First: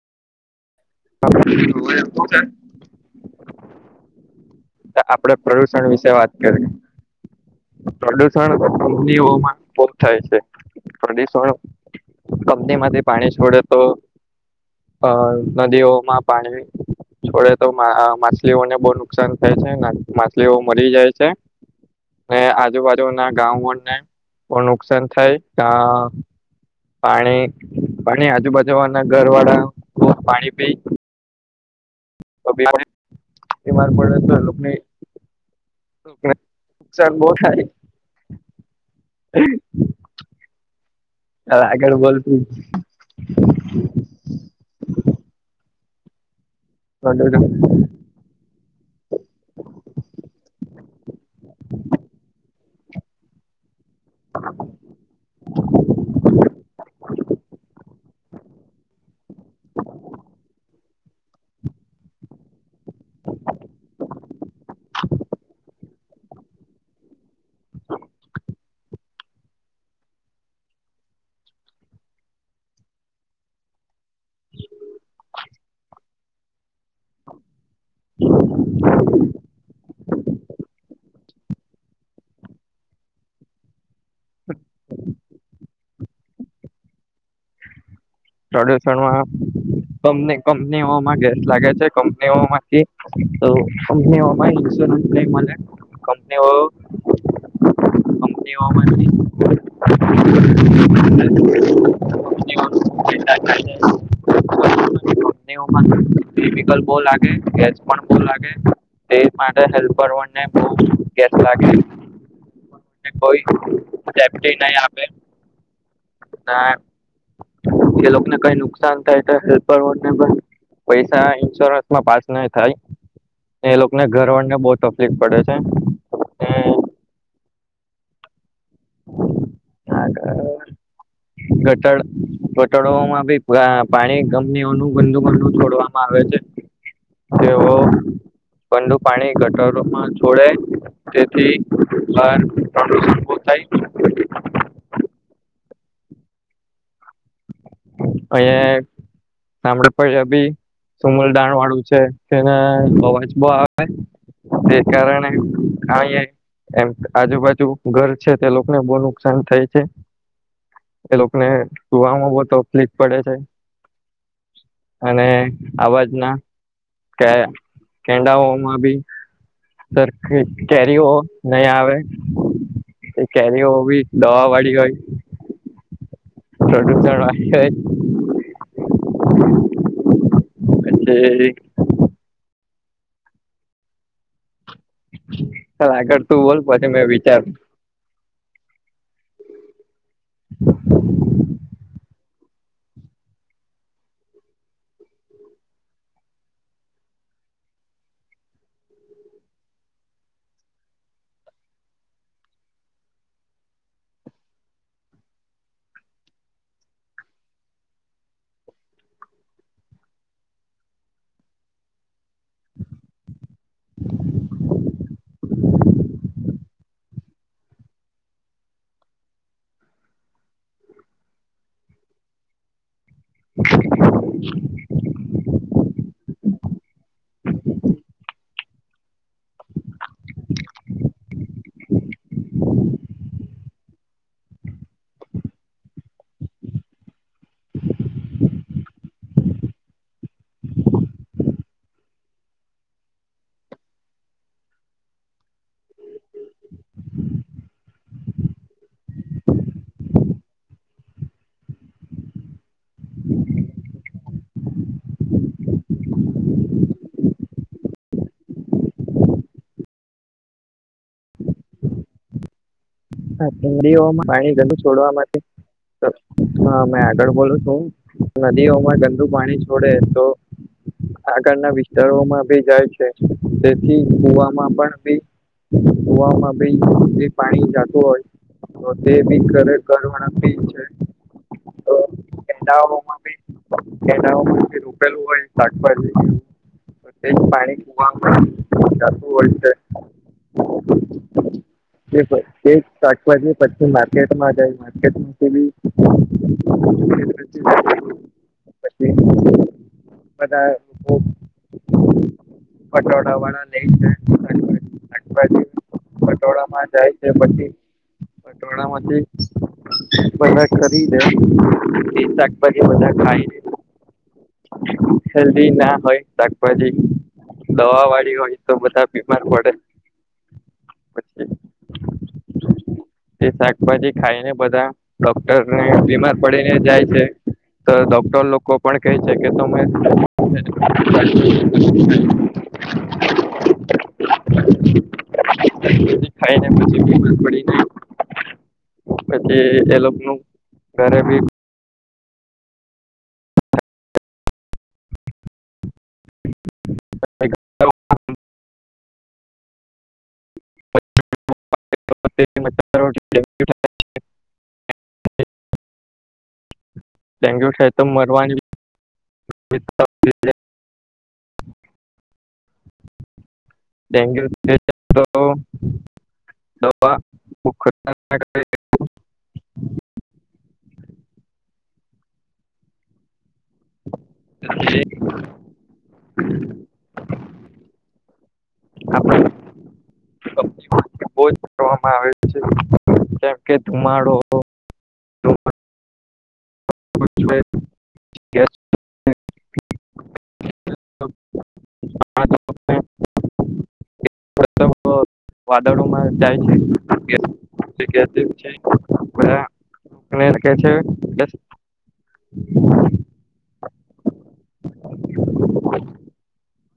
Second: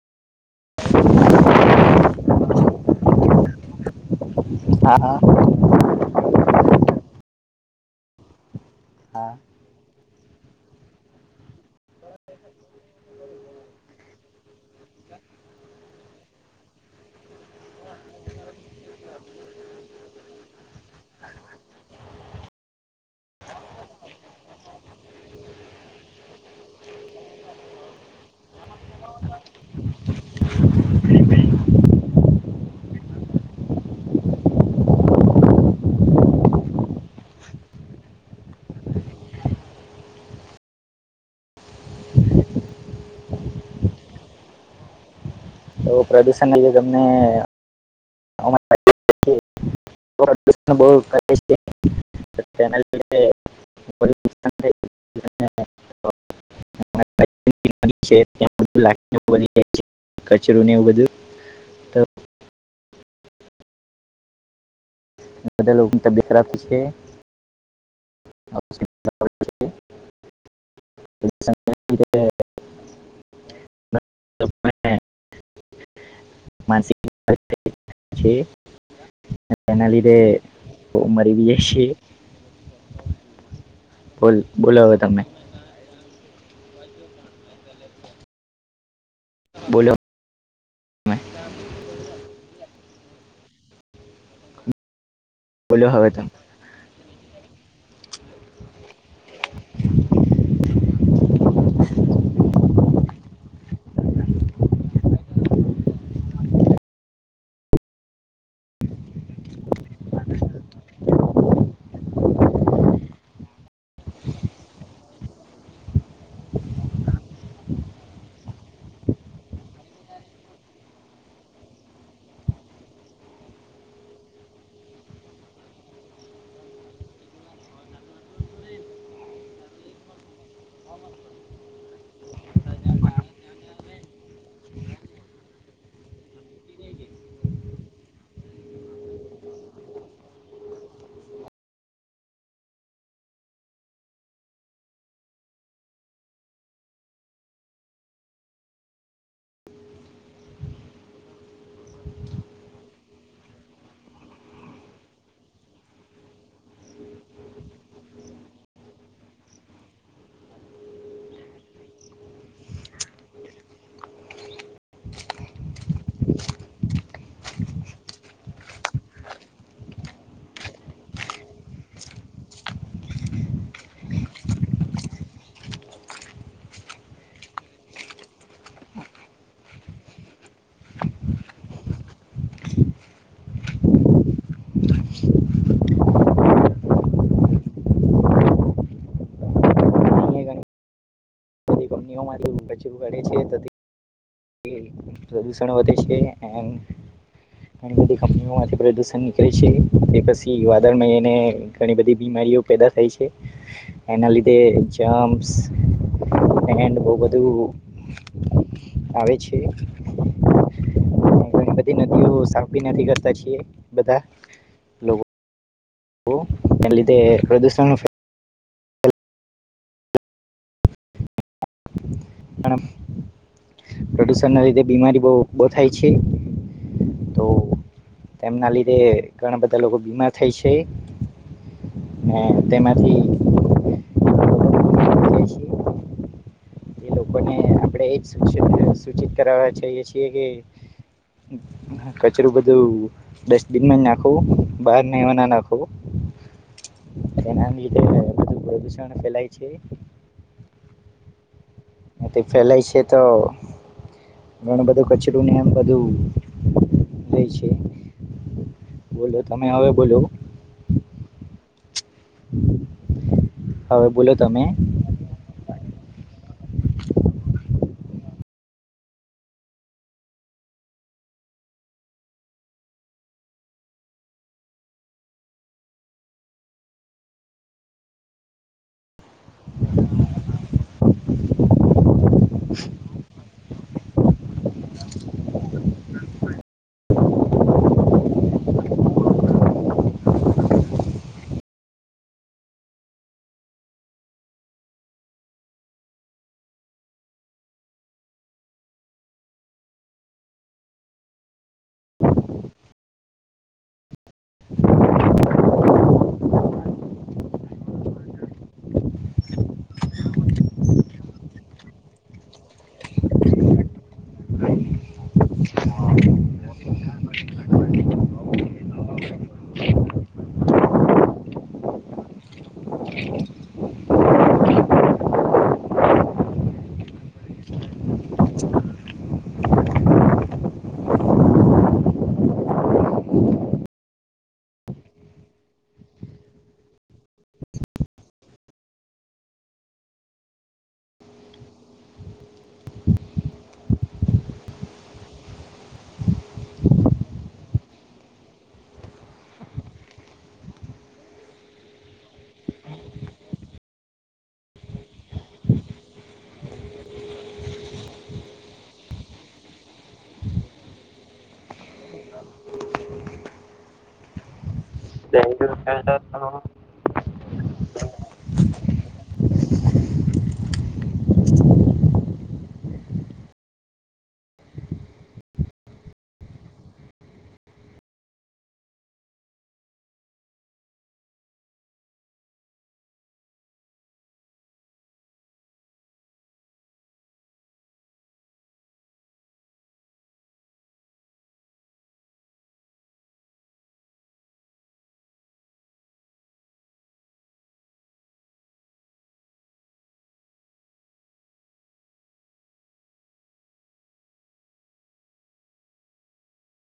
[inaudible] હા આપડે પ્રવ વિશે વાત કરી પ્રદુષણ હા થાય છે થડી કંપની માંથી પાણી છોડે તો અ નદીઓમાં પાણી છોડે તો માછલીઓને બહુ નુકસાન થાય છે માછલીઓ મરી જાય છે. અનેને આજુબાજુ ના ગામને બ નુકસાન થાય. પાણી પાણી આજુબાજુના ઘર વાળા પાણી પી [inaudible] બીમાર પડે તો એ લોકોને [inaudible] નુકસાન બહુ થાય. હ આ આગળ બોલતું. તો પ્રદૂષણ એ તમને [inaudible] [inaudible] [inaudible] કચરો ને એવું બધું તો બધા લોકોની [inaudible] [inaudible] [inaudible] [inaudible] તેના લીધે [unintelligible] બોલ બોલો હવે તમે. પ્રડ્યુણમાં બોલો કંપની તમે કંપનીઓમાં ગેસ લાગે છે એવું નથી, તો કંપની [inaudible] બોલો હવે તમે કંપનીઓ [inaudible] [inaudible] [inaudible] કંપનીઓમાં કેમિકલ બવ લાગે, ગેસ પણ બવ લાગે. તે માટે હેલ્પ કરવા ન [inaudible] બો ગેસ લાગે. ને કોઈ સેફ્ટી નહી આપે તા એ લોકોને કઈ નુકસાન થાય તો હેલ્પર [unintelligible] પણ પૈસા ઇન્સ્યોરન્સ માં પાસ ન થાય. એ લોકોને ઘર વળને બહુ તકલીફ પડે છે, [inaudible] ગતળ ઘટળોમાં ભી પાણી કંપનીઓનું બંદુ બંદું છોડવામાં આવે છે, તેઓ ગંદુ પાણી ગટરોમાં જોડે. તેથી થાય [inaudible] થાય. અહીંયે [unintelligible] સમલ ડાણ વાળું છે, તેને અવાજ બવ આવે. તે કારણે [unintelligible] એમ આજુબાજુ ઘર છે તે લોકોને બહુ નુકસાન થાય છે, એ લોકોને સુવામાં બવ તકલીફ પડે છે. અને અવાજ ના કે કેંડાઓમાં બી સર કેરી ઓ નહી આવે. એ કેરીઓ બી દવા વાળી હોય. પ્રદૂષણ [inaudible] [unintelligible] આગળ તું બોલ પછી મેં વિચાર. અહીંયા [unintelligible] પ્રદુષણ વધે છે એન [unintelligible] ઘણી બધી કંપનીઓમાંથી પ્રદૂષણ નીકળે છે, તે પછી વાદળમાંને ઘણી બધી બીમારીઓ પેદા થાય છે. એના લીધે જામ્સ એના લીધે બધું આવે છે. ઘણી બધી નદીઓ સાવી નથી કરતા છીએ બધા. લોકો [unintelligible] પણ પ્રદુષણ ના લીધે બીમારી બહ બ થાય છે, તો તેમના લીધે ઘણા બધા લોકો બીમાર થાય છે, હ તેમાંથી [unintelligible] બે ણઆપણે એજ સૂચિત કરવા છએ છીએ કે કચરું બધું ડસ્ટબિનમાં નાખો બહાર નહીવાના નાખો. એના લીધે બધું પ્રદુષણ ફેલાય છે, એથી ફેલાય છે તો. ઘણ બધું કચરોું ને એમ બધું લે છે, બોલો તમે હવે બોલો. [inaudible] હા ડીઓ હવે બોલો પાણી તમે ગલું છોડવા માટે. હા મેં આગળ બોલું છું નદીઓમાં ગંદુ પાણી છોડે તો આગળના વિસ્તારોમાં ભી જાય છે, તેથી કુ વામાં પણી કુવામાં ભ જે પાણી જા. હો તો તે બી ઘરે કરવા છે. તો કેડામાં ભી કેડામાં રોપેલું હોય શકભ [unintelligible] એક શાકભાજી પછી માર્કેટમાં જાય. [unintelligible] પછી બધા [unintelligible] પટોળા વાળા લઈ જાય [unintelligible] પટોળા માં જાય. તે પછી પટોણામાંથી [unintelligible] કરી દે એ શાકભાજી બધા ખાઈ દે હેલ્દી ના હોય શાકભાજી દવા વાળી હોય તો બધા બીમાર પડે. [inaudible] એ શાકભાજી ખાઈ ને બધા ડોક્ટરને બીમાર પડીને જાય છે. તો ડોક્ટર લોકો પણ કહે છે કે [inaudible] ખાઇ ને પછી બીમાર પડી જાય. પછી એ લોકો નુ ઘરે [unintelligible] [unintelligible] ડેન્ગ્યુ થાય તો મરવાની ડેન્ગ્યુ ડેન્ગ્યુ થાય ફેલાતો તો [unintelligible] અને આપણે આવે છે કેમ કે ધુમાડો [inaudible] ગેસ વાદળોમાં જાય છે [unintelligible] અને કે છે કે